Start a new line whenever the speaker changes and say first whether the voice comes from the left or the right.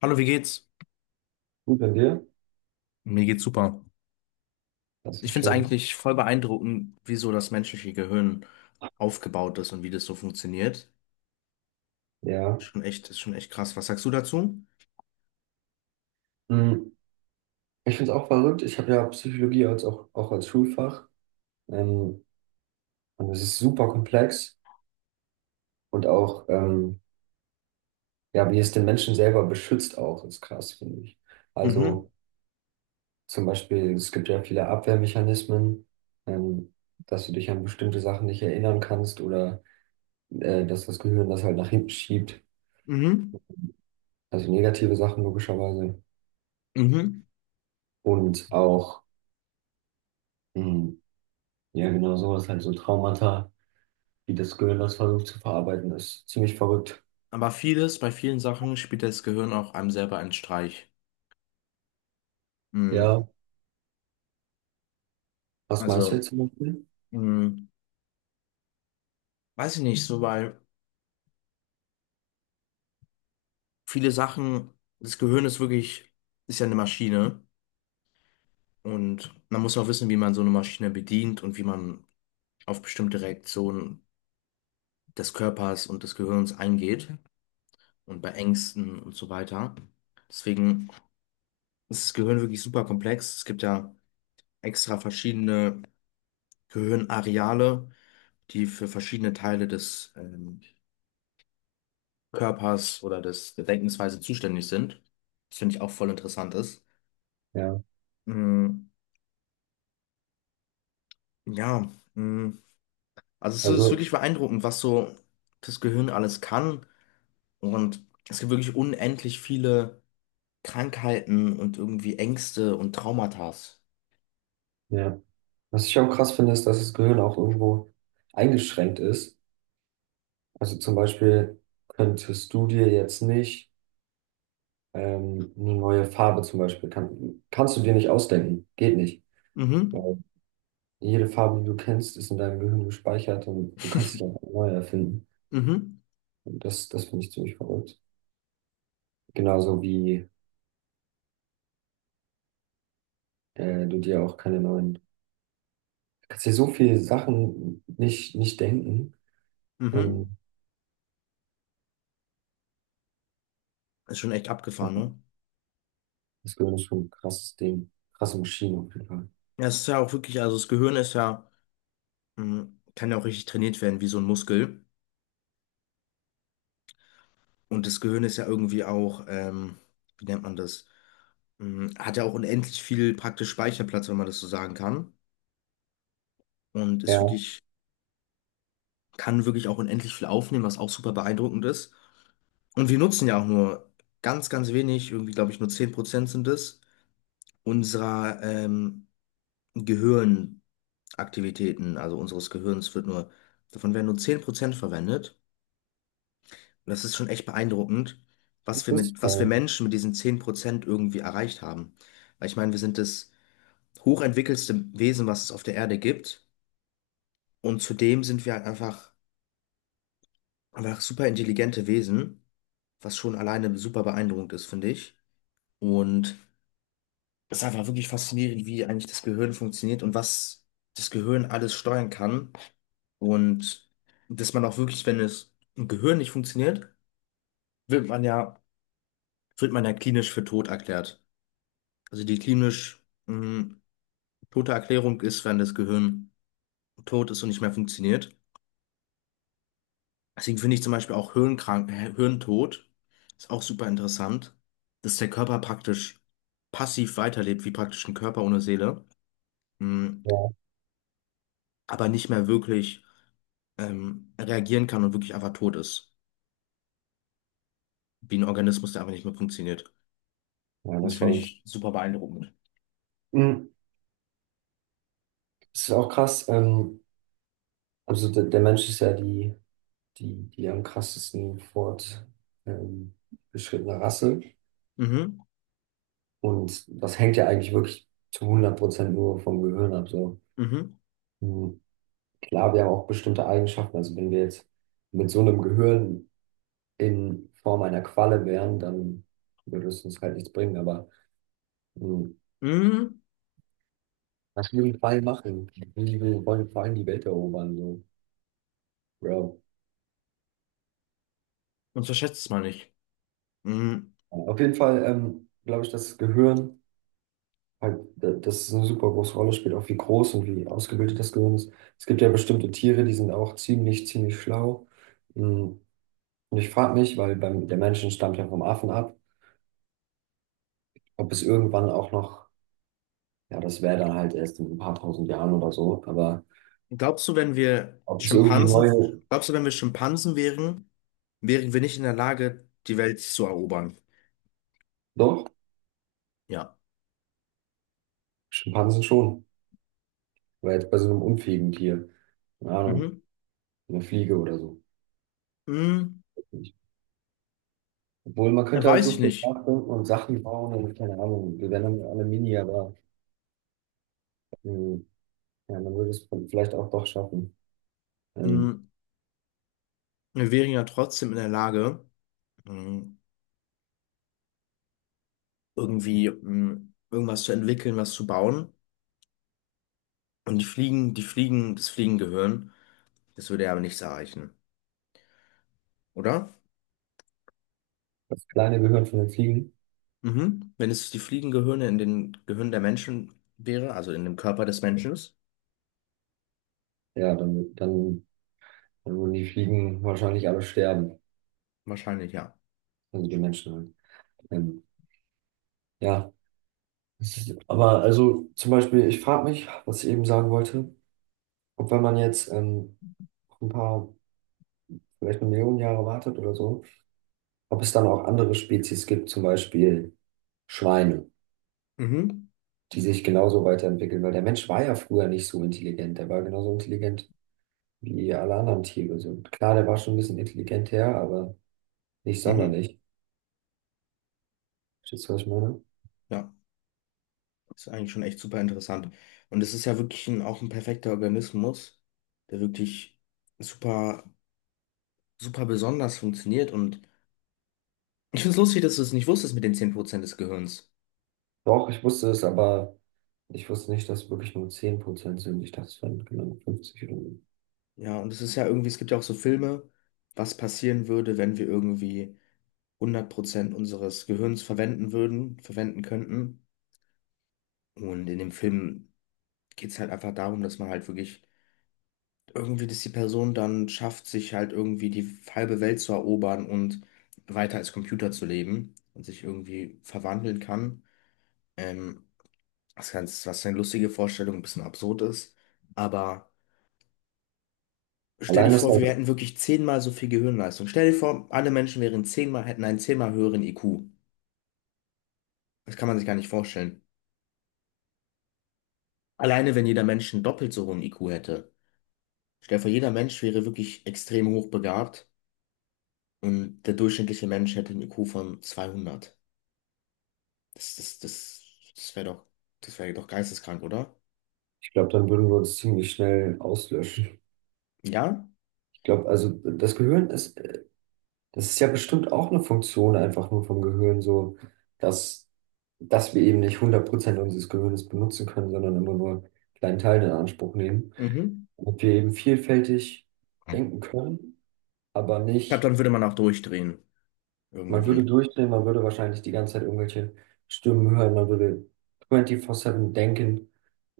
left: Hallo, wie geht's?
right: Gut an dir?
left: Mir geht's super.
right: Das
left: Ich
right: ist
left: finde es
right: schön.
left: eigentlich voll beeindruckend, wie so das menschliche Gehirn aufgebaut ist und wie das so funktioniert.
right: Ja.
left: Ist schon echt krass. Was sagst du dazu?
right: Hm, Ich finde es auch verrückt. Ich habe ja Psychologie als auch als Schulfach. Ähm, und es ist super komplex. Und auch, ja, wie es den Menschen selber beschützt auch, ist krass, finde ich.
left: Mhm,
right: Also zum Beispiel, es gibt ja viele Abwehrmechanismen, ähm, dass du dich an bestimmte Sachen nicht erinnern kannst oder dass das Gehirn das halt nach hinten schiebt.
left: mhm,
right: Also negative Sachen logischerweise.
left: mhm.
right: Und auch, hm, ja, genau so, das ist halt so Traumata, wie das Gehirn das versucht zu verarbeiten, ist ziemlich verrückt.
left: Aber vieles, bei vielen Sachen spielt das Gehirn auch einem selber einen Streich. Mhm.
right: Ja, was meinst du jetzt
left: Also,
right: zum Beispiel?
left: mhm. Weiß ich nicht, so weil viele Sachen, das Gehirn ist wirklich, ist ja eine Maschine und man muss auch wissen, wie man so eine Maschine bedient und wie man auf bestimmte Reaktionen des Körpers und des Gehirns eingeht und bei Ängsten und so weiter. Deswegen ist das Gehirn wirklich super komplex. Es gibt ja extra verschiedene Gehirnareale, die für verschiedene Teile des Körpers oder der Denkensweise zuständig sind. Das finde ich auch voll interessant ist.
right: Ja,
left: Mm, ja, mm, also es ist
right: also,
left: wirklich beeindruckend, was so das Gehirn alles kann. Und es gibt wirklich unendlich viele Krankheiten und irgendwie Ängste und Traumatas.
right: ja. Was ich auch krass finde, ist, dass das Gehirn auch irgendwo eingeschränkt ist. Also zum Beispiel könntest du dir jetzt nicht eine neue Farbe zum Beispiel, kannst du dir nicht ausdenken. Geht nicht.
left: Mhm.
right: Weil jede Farbe, die du kennst, ist in deinem Gehirn gespeichert und du kannst dich einfach neu erfinden.
left: Mhm.
right: Und das, das finde ich ziemlich verrückt. Genauso wie du dir auch keine neuen kannst dir so viele Sachen nicht denken. Ähm,
left: Mhm. Ist schon echt abgefahren, ne?
right: Das Gehirn ist schon ein krasses Ding. Krasse Maschine auf jeden Fall.
left: Ja, es ist ja auch wirklich, also das Gehirn ist ja, mhm, kann ja auch richtig trainiert werden, wie so ein Muskel. Und das Gehirn ist ja irgendwie auch, wie nennt man das? Mhm, hat ja auch unendlich viel praktisch Speicherplatz, wenn man das so sagen kann. Und ist
right: Ja,
left: wirklich, kann wirklich auch unendlich viel aufnehmen, was auch super beeindruckend ist. Und wir nutzen ja auch nur ganz, ganz wenig, irgendwie, glaube ich, nur 10% sind es, unserer, Gehirnaktivitäten, also unseres Gehirns wird nur, davon werden nur 10% verwendet. Und das ist schon echt beeindruckend,
right: das wusste ich
left: was wir
right: gar nicht.
left: Menschen mit diesen 10% irgendwie erreicht haben. Weil ich meine, wir sind das hochentwickelste Wesen, was es auf der Erde gibt. Und zudem sind wir halt einfach super intelligente Wesen, was schon alleine super beeindruckend ist, finde ich. Und das ist einfach wirklich faszinierend, wie eigentlich das Gehirn funktioniert und was das Gehirn alles steuern kann. Und dass man auch wirklich, wenn es im Gehirn nicht funktioniert, wird man ja, wird man ja klinisch für tot erklärt. Also die klinisch tote Erklärung ist, wenn das Gehirn tot ist und nicht mehr funktioniert. Deswegen finde ich zum Beispiel auch Hirntod ist auch super interessant, dass der Körper praktisch passiv weiterlebt, wie praktisch ein Körper ohne Seele, mh,
right: Ja,
left: aber nicht mehr wirklich reagieren kann und wirklich einfach tot ist. Wie ein Organismus, der einfach nicht mehr funktioniert.
right: ja,
left: Und das
right: was
left: finde
right: verrückt.
left: ich super beeindruckend.
right: Mhm. Es ist auch krass. Also der Mensch ist ja die am krassesten fort ähm, beschrittene Rasse.
left: Mhm,
right: Und das hängt ja eigentlich wirklich zu 100% nur vom Gehirn ab. So.
left: mhm,
right: Mhm. Klar, wir haben auch bestimmte Eigenschaften. Also wenn wir jetzt mit so einem Gehirn in Form einer Qualle wären, dann würde es uns halt nichts bringen. Aber mh,
left: mhm.
right: was will die Quallen machen? Die wollen vor die Welt erobern, so, Bro.
left: Und verschätzt es mal nicht. Mhm.
right: Auf jeden Fall glaube ich, das Gehirn, halt, das ist eine super große Rolle spielt, auch wie groß und wie ausgebildet das Gehirn ist. Es gibt ja bestimmte Tiere, die sind auch ziemlich, ziemlich schlau. Mh, Und ich frage mich, weil beim, der Menschen stammt ja vom Affen ab, ob es irgendwann auch noch, ja, das wäre dann halt erst in ein paar tausend Jahren oder so, aber
left: Glaubst du, wenn wir
right: ob es irgendwie
left: Schimpansen,
right: neue,
left: Glaubst du, wenn wir Schimpansen wären, wären wir nicht in der Lage, die Welt zu erobern?
right: doch,
left: Ja.
right: Schimpansen schon. Weil jetzt bei so einem unfähigen Tier. Keine Ahnung,
left: Mhm.
right: eine Fliege oder so.
left: Mhm.
right: Obwohl, man könnte halt
left: Weiß
right: so
left: ich
right: viel
left: nicht.
right: nachdenken und Sachen bauen und keine Ahnung, wir wären dann alle Mini, aber ähm, ja, man würde es vielleicht auch doch schaffen. Ähm,
left: Mhm. Wir wären ja trotzdem in der Lage, mhm, irgendwie irgendwas zu entwickeln, was zu bauen. Und das Fliegengehirn. Das würde ja aber nichts erreichen, oder?
right: Das kleine Gehirn von den Fliegen,
left: Mhm. Wenn es die Fliegengehirne in den Gehirn der Menschen wäre, also in dem Körper des Menschen,
right: ja, dann würden die Fliegen wahrscheinlich alle sterben,
left: wahrscheinlich ja.
right: also die Menschen halt. Ähm, ja, aber also zum Beispiel, ich frage mich, was ich eben sagen wollte, ob wenn man jetzt ein paar, vielleicht eine Million Jahre wartet oder so, ob es dann auch andere Spezies gibt, zum Beispiel Schweine,
left: Mhm.
right: die sich genauso weiterentwickeln, weil der Mensch war ja früher nicht so intelligent, der war genauso intelligent wie alle anderen Tiere. So, klar, der war schon ein bisschen intelligenter, aber nicht
left: Mhm.
right: sonderlich. Verstehst du, was ich meine?
left: Ja, ist eigentlich schon echt super interessant. Und es ist ja wirklich auch ein perfekter Organismus, der wirklich super, super besonders funktioniert. Und ich finde es lustig, dass du es nicht wusstest mit den 10% des Gehirns.
right: Doch, ich wusste es, aber ich wusste nicht, dass es wirklich nur 10% sind. Ich dachte, es wären genau 50 oder so.
left: Ja, und es ist ja irgendwie, es gibt ja auch so Filme, was passieren würde, wenn wir irgendwie 100% unseres Gehirns verwenden würden, verwenden könnten. Und in dem Film geht es halt einfach darum, dass man halt wirklich irgendwie, dass die Person dann schafft, sich halt irgendwie die halbe Welt zu erobern und weiter als Computer zu leben und sich irgendwie verwandeln kann. Ähm, Das Ganze, was eine lustige Vorstellung, ein bisschen absurd ist. Aber stell dir
right: Allein das,
left: vor, wir hätten wirklich zehnmal so viel Gehirnleistung. Stell dir vor, alle Menschen wären zehnmal, hätten einen zehnmal höheren IQ. Das kann man sich gar nicht vorstellen. Alleine wenn jeder Mensch einen doppelt so hohen IQ hätte. Stell dir vor, jeder Mensch wäre wirklich extrem hochbegabt und der durchschnittliche Mensch hätte einen IQ von 200. Das, das, das, das wäre doch, das wäre doch geisteskrank, oder?
right: ich glaube, dann würden wir uns ziemlich schnell auslöschen.
left: Ja?
right: Ich glaube, also das ist ja bestimmt auch eine Funktion einfach nur vom Gehirn, so dass, dass wir eben nicht 100% unseres Gehirns benutzen können, sondern immer nur einen kleinen Teil in Anspruch nehmen.
left: Mhm.
right: Und wir eben vielfältig
left: Ich
right: denken können, aber
left: glaube,
right: nicht,
left: dann würde man auch durchdrehen.
right: man würde
left: Irgendwie.
right: durchdrehen, man würde wahrscheinlich die ganze Zeit irgendwelche Stimmen hören, man würde 24/7 denken.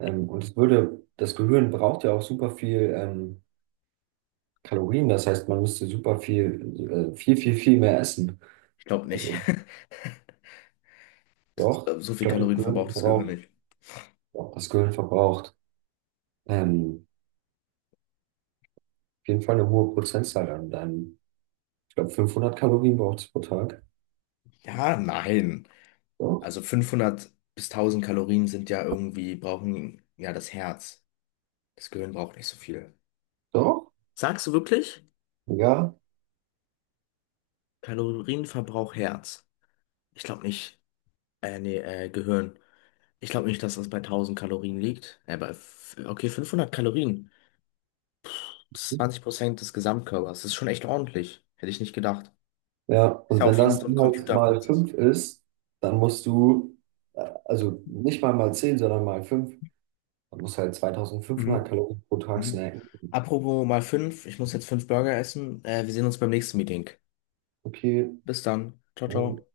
right: Und es würde, das Gehirn braucht ja auch super viel Kalorien, das heißt, man müsste super viel, viel, viel, viel mehr essen.
left: Ich glaube nicht.
right: Also doch,
left: So
right: ich
left: viel
right: glaube, das
left: Kalorien
right: Gehirn
left: verbraucht das Gehirn
right: verbraucht,
left: nicht.
right: doch, das Gehirn verbraucht ähm, auf jeden Fall eine hohe Prozentzahl an deinem. Ich glaube, 500 Kalorien braucht es pro Tag.
left: Ja, nein.
right: Doch,
left: Also 500 bis 1000 Kalorien sind ja irgendwie, brauchen ja das Herz. Das Gehirn braucht nicht so viel.
right: doch,
left: Sagst du wirklich?
right: ja.
left: Kalorienverbrauch Herz. Ich glaube nicht. Nee, Gehirn. Ich glaube nicht, dass das bei 1000 Kalorien liegt. Okay, 500 Kalorien. Das ist 20% des Gesamtkörpers. Das ist schon echt ordentlich. Hätte ich nicht gedacht.
right: Ja,
left: Ist
right: und
left: ja
right: wenn
left: auch wie
right: das
left: so ein
right: dann halt mal
left: Computerprozess.
right: 5 ist, dann musst du, also nicht mal mal 10 sondern mal 5 dann musst du halt 2500
left: Mhm.
right: Kalorien pro Tag
left: Mhm.
right: snacken.
left: Apropos mal 5. Ich muss jetzt 5 Burger essen. Wir sehen uns beim nächsten Meeting.
right: Okay,
left: Bis dann. Ciao,
right: äh,
left: ciao.